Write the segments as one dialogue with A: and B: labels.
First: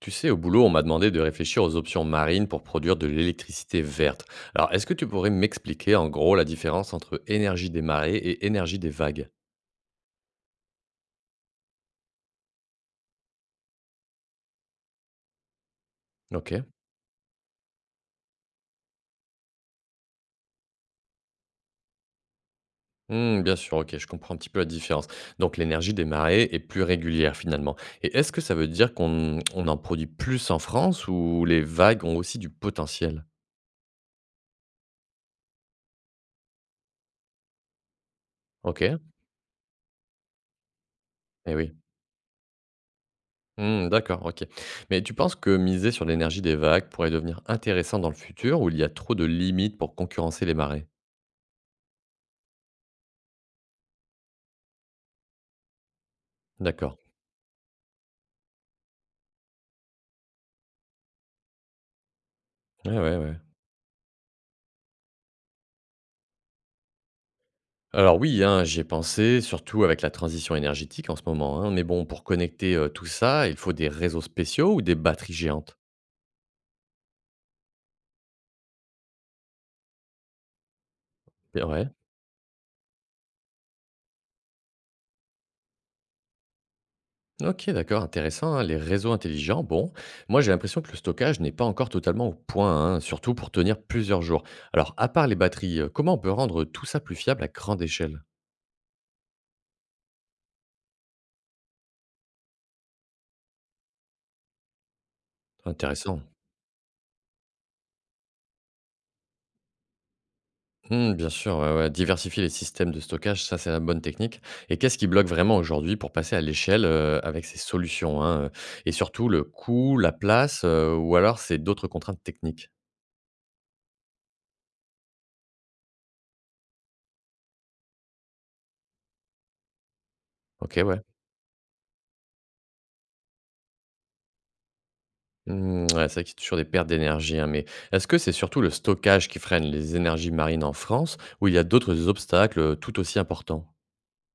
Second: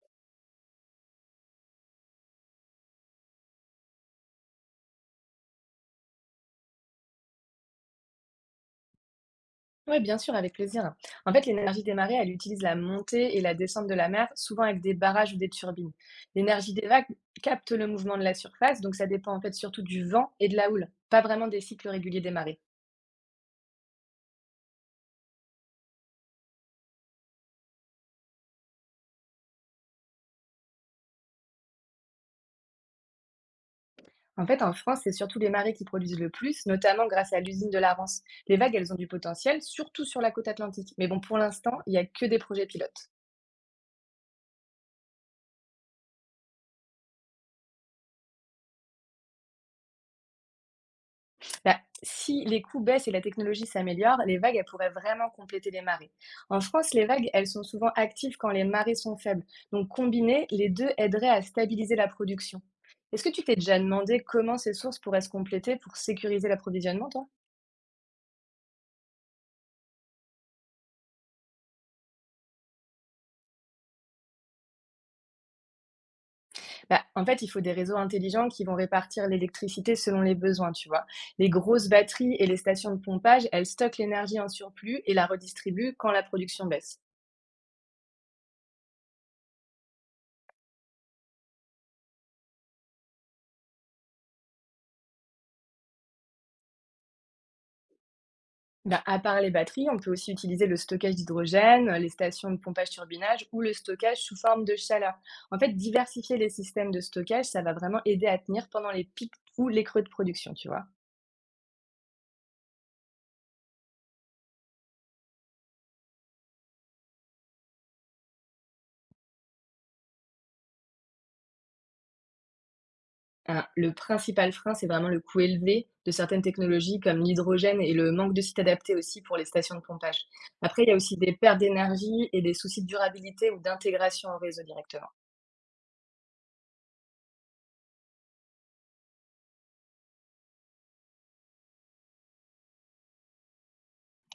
A: Tu sais, au boulot, on m'a demandé de réfléchir aux options marines pour produire de l'électricité verte. Alors, est-ce que tu pourrais m'expliquer en gros la différence entre énergie des marées et énergie des vagues?
B: Ouais, bien sûr, avec plaisir. En fait, l'énergie des marées, elle utilise la montée et la descente de la mer, souvent avec des barrages ou des turbines.
A: Ok.
B: L'énergie des vagues capte le mouvement de la surface, donc ça dépend en fait surtout du vent et de la houle, pas vraiment des cycles réguliers des marées.
A: Hmm, bien sûr, ok, je comprends un petit peu la différence. Donc, l'énergie des marées est plus régulière finalement. Et est-ce que ça veut dire qu'on on en produit plus en France, ou les vagues ont aussi du potentiel?
B: En fait, en France, c'est surtout les marées qui produisent le plus, notamment grâce à l'usine de la Rance. Les vagues,
A: Ok.
B: elles ont du potentiel, surtout sur la côte atlantique. Mais bon, pour
A: Eh oui.
B: l'instant, il n'y a que des projets pilotes.
A: Hmm, d'accord, ok. Mais tu penses que miser sur l'énergie des vagues pourrait devenir intéressant dans le futur, où il y a trop de limites pour concurrencer les marées?
B: Bah, si les coûts baissent et la technologie s'améliore, les vagues, elles pourraient vraiment compléter les marées. En France,
A: D'accord.
B: les vagues, elles sont souvent actives quand les marées sont faibles. Donc, combinées, les deux aideraient à stabiliser la production.
A: Ouais, ouais,
B: Est-ce que
A: ouais.
B: tu t'es déjà demandé comment ces sources pourraient se compléter pour sécuriser l'approvisionnement, toi?
A: Alors oui, hein, j'y ai pensé, surtout avec la transition énergétique en ce moment, hein. Mais bon, pour connecter tout ça, il faut des réseaux spéciaux ou des batteries géantes?
B: Bah, en fait, il faut des réseaux intelligents qui vont répartir l'électricité selon les besoins, tu vois. Les
A: Et ouais.
B: grosses batteries et les stations de pompage, elles stockent l'énergie en surplus et la redistribuent quand la production baisse.
A: Ok, d'accord, intéressant, hein, les réseaux intelligents, bon. Moi, j'ai l'impression que le stockage n'est pas encore totalement au point, hein, surtout pour tenir plusieurs jours. Alors, à part les batteries, comment on peut rendre tout ça plus fiable à grande échelle?
B: Bah, à part les batteries, on peut aussi utiliser le stockage d'hydrogène, les stations de pompage-turbinage ou le stockage sous forme de chaleur. En fait,
A: Intéressant.
B: diversifier les systèmes de stockage, ça va vraiment aider à tenir pendant les pics ou les creux de production, tu vois.
A: Mmh, bien sûr, ouais, ouais. Diversifier les systèmes de stockage, ça, c'est la bonne technique. Et qu'est-ce qui bloque vraiment aujourd'hui pour passer à l'échelle avec ces solutions, hein, et surtout, le coût, la place, ou alors c'est d'autres contraintes techniques?
B: Ah, le principal frein, c'est vraiment le coût élevé de certaines technologies comme l'hydrogène et le manque de sites adaptés aussi pour les stations de pompage.
A: Ok,
B: Après, il y a
A: ouais.
B: aussi des pertes d'énergie et des soucis de durabilité ou d'intégration au réseau directement.
A: Mmh, ouais, c'est vrai qu'il y a toujours des pertes d'énergie, hein, mais est-ce que c'est surtout le stockage qui freine les énergies marines en France, ou il y a d'autres obstacles tout aussi importants?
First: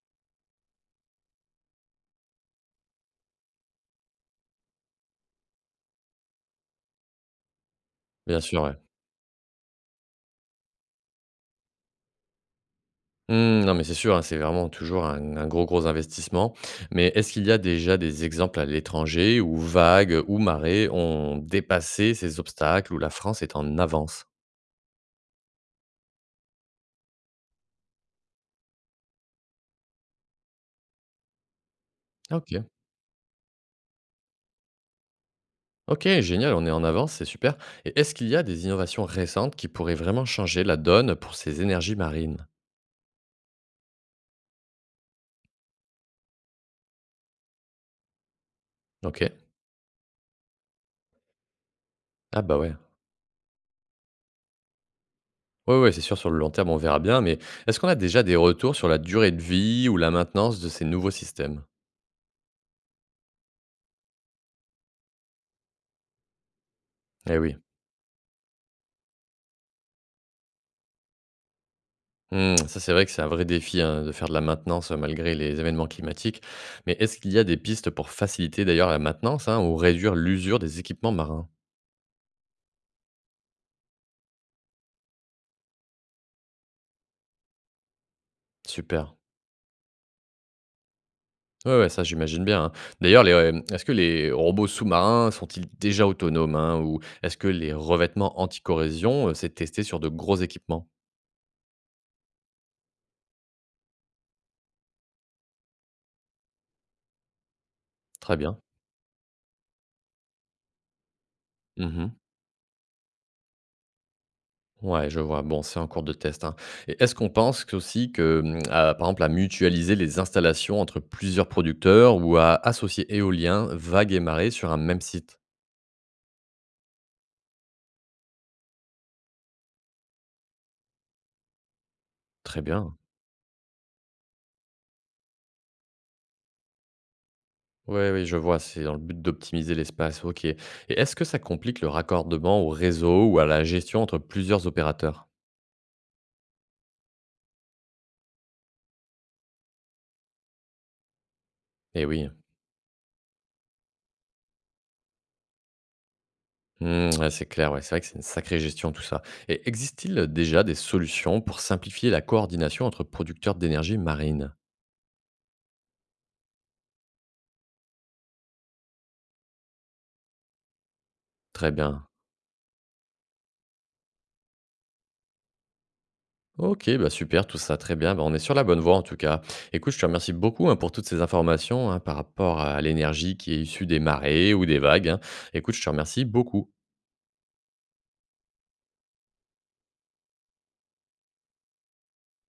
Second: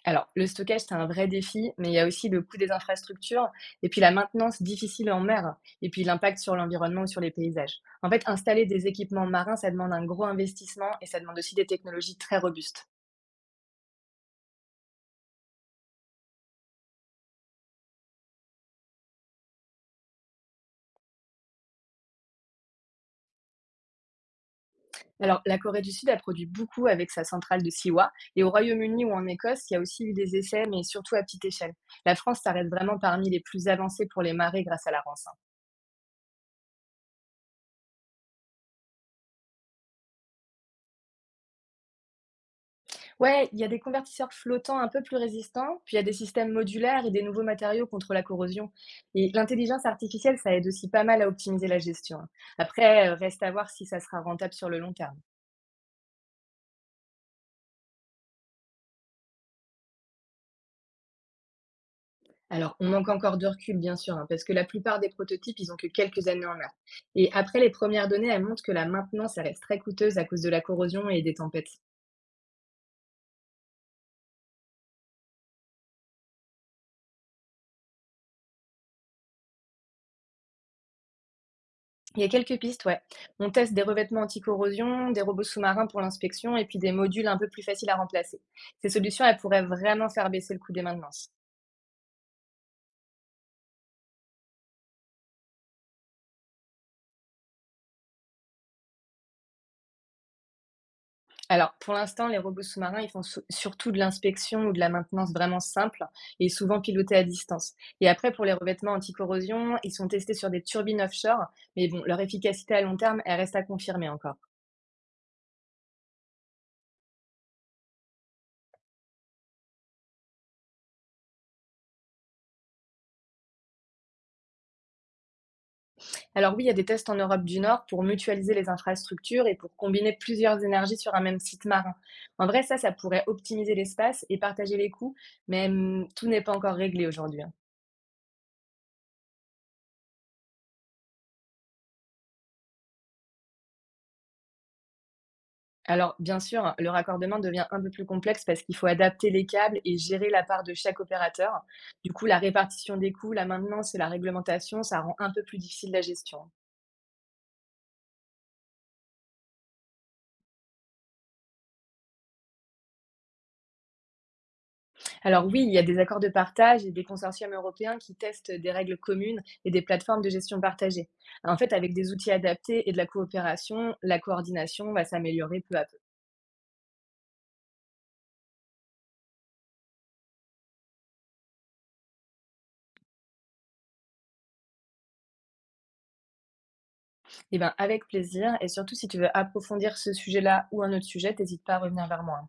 B: Alors, le stockage, c'est un vrai défi, mais il y a aussi le coût des infrastructures et puis la maintenance difficile en mer et puis l'impact sur l'environnement ou sur les paysages. En fait,
A: Bien sûr,
B: installer
A: ouais.
B: des équipements marins, ça demande un gros investissement et ça demande aussi des technologies très robustes.
A: Mmh, non, mais c'est sûr, hein, c'est vraiment toujours un gros, gros investissement. Mais est-ce qu'il y a déjà des exemples à l'étranger où vagues ou marées ont dépassé ces obstacles, où la France est en avance?
B: Alors, la Corée du Sud a produit beaucoup avec sa centrale de Siwa et au Royaume-Uni ou en Écosse, il y a aussi eu des essais, mais surtout à petite échelle. La
A: Ah,
B: France, ça
A: ok.
B: reste vraiment parmi les plus avancés pour les marées grâce à la Rance, hein.
A: Ok, génial, on est en avance, c'est super. Et est-ce qu'il y a des innovations récentes qui pourraient vraiment changer la donne pour ces énergies marines?
B: Ouais, il y a des convertisseurs flottants un peu plus résistants, puis il y a des systèmes modulaires et des nouveaux matériaux contre la corrosion. Et
A: Ok.
B: l'intelligence artificielle, ça aide aussi pas mal à optimiser la gestion, hein.
A: Ah bah, ouais.
B: Après, reste à voir si ça sera rentable sur le long terme.
A: Ouais, ouais, c'est sûr, sur le long terme, on verra bien, mais est-ce qu'on a déjà des retours sur la durée de vie ou la maintenance de ces nouveaux systèmes?
B: Alors, on manque encore de recul, bien sûr, hein, parce que la plupart des prototypes, ils ont que quelques années en mer. Et
A: Eh oui.
B: après, les premières données, elles montrent que la maintenance, elle reste très coûteuse à cause de la corrosion et des tempêtes.
A: Mmh, ça, c'est vrai que c'est un vrai défi, hein, de faire de la maintenance, malgré les événements climatiques. Mais est-ce qu'il y a des pistes pour faciliter d'ailleurs la maintenance, hein, ou réduire l'usure des équipements marins?
B: Il y a quelques pistes, ouais. On teste des revêtements anti-corrosion, des robots sous-marins pour l'inspection et puis des modules un peu plus faciles à remplacer. Ces
A: Super.
B: solutions, elles pourraient vraiment faire baisser le coût des maintenances.
A: Ouais, ouais, ça, j'imagine bien, hein. D'ailleurs, est-ce que les robots sous-marins sont-ils déjà autonomes, hein, ou est-ce que les revêtements anti-corrosion, c'est testé sur de gros équipements?
B: Alors, pour l'instant, les robots sous-marins, ils font surtout de l'inspection ou de la maintenance vraiment simple et souvent pilotés à distance. Et après,
A: Très
B: pour les
A: bien.
B: revêtements anti-corrosion, ils sont testés sur des turbines offshore, mais bon,
A: Mmh.
B: leur efficacité à long terme, elle reste à confirmer encore.
A: Ouais, je vois. Bon, c'est en cours de test, hein. Et est-ce qu'on pense que- aussi que, mmh, à par exemple, à mutualiser les installations entre plusieurs producteurs, ou à associer éolien, vagues et marées sur un même site?
B: Alors oui, il y a des tests en Europe du Nord pour mutualiser les infrastructures et pour combiner plusieurs énergies sur un même site marin. En
A: Très
B: vrai, ça
A: bien.
B: pourrait optimiser l'espace et partager les coûts, mais tout n'est pas encore réglé aujourd'hui, hein.
A: Oui, oui, je vois, c'est dans le but d'optimiser l'espace, ok. Et est-ce que ça complique le raccordement au réseau ou à la gestion entre plusieurs opérateurs?
B: Alors bien sûr, le raccordement devient un peu plus complexe parce qu'il faut adapter les câbles et gérer la part de chaque opérateur.
A: Eh
B: Du coup,
A: oui.
B: la répartition des coûts, la maintenance et la réglementation, ça rend un peu plus difficile la gestion.
A: Mmh, ouais, c'est clair, ouais, c'est vrai que c'est une sacrée gestion tout ça. Et existe-t-il déjà des solutions pour simplifier la coordination entre producteurs d'énergie marine?
B: Alors oui, il y a des accords de partage et des consortiums européens qui testent des règles communes et des plateformes de gestion partagée. En fait,
A: Très
B: avec
A: bien.
B: des outils adaptés et de la coopération, la coordination va s'améliorer peu à peu.
A: Ok, bah super, tout ça très bien. Bah, on est sur la bonne voie en tout cas. Écoute, je te remercie beaucoup, hein, pour toutes ces informations, hein, par rapport à l'énergie qui est issue des marées ou des vagues, hein. Écoute, je te remercie beaucoup.
B: Eh bien, avec plaisir. Et surtout, si tu veux approfondir ce sujet-là ou un autre sujet, n'hésite pas à revenir vers moi.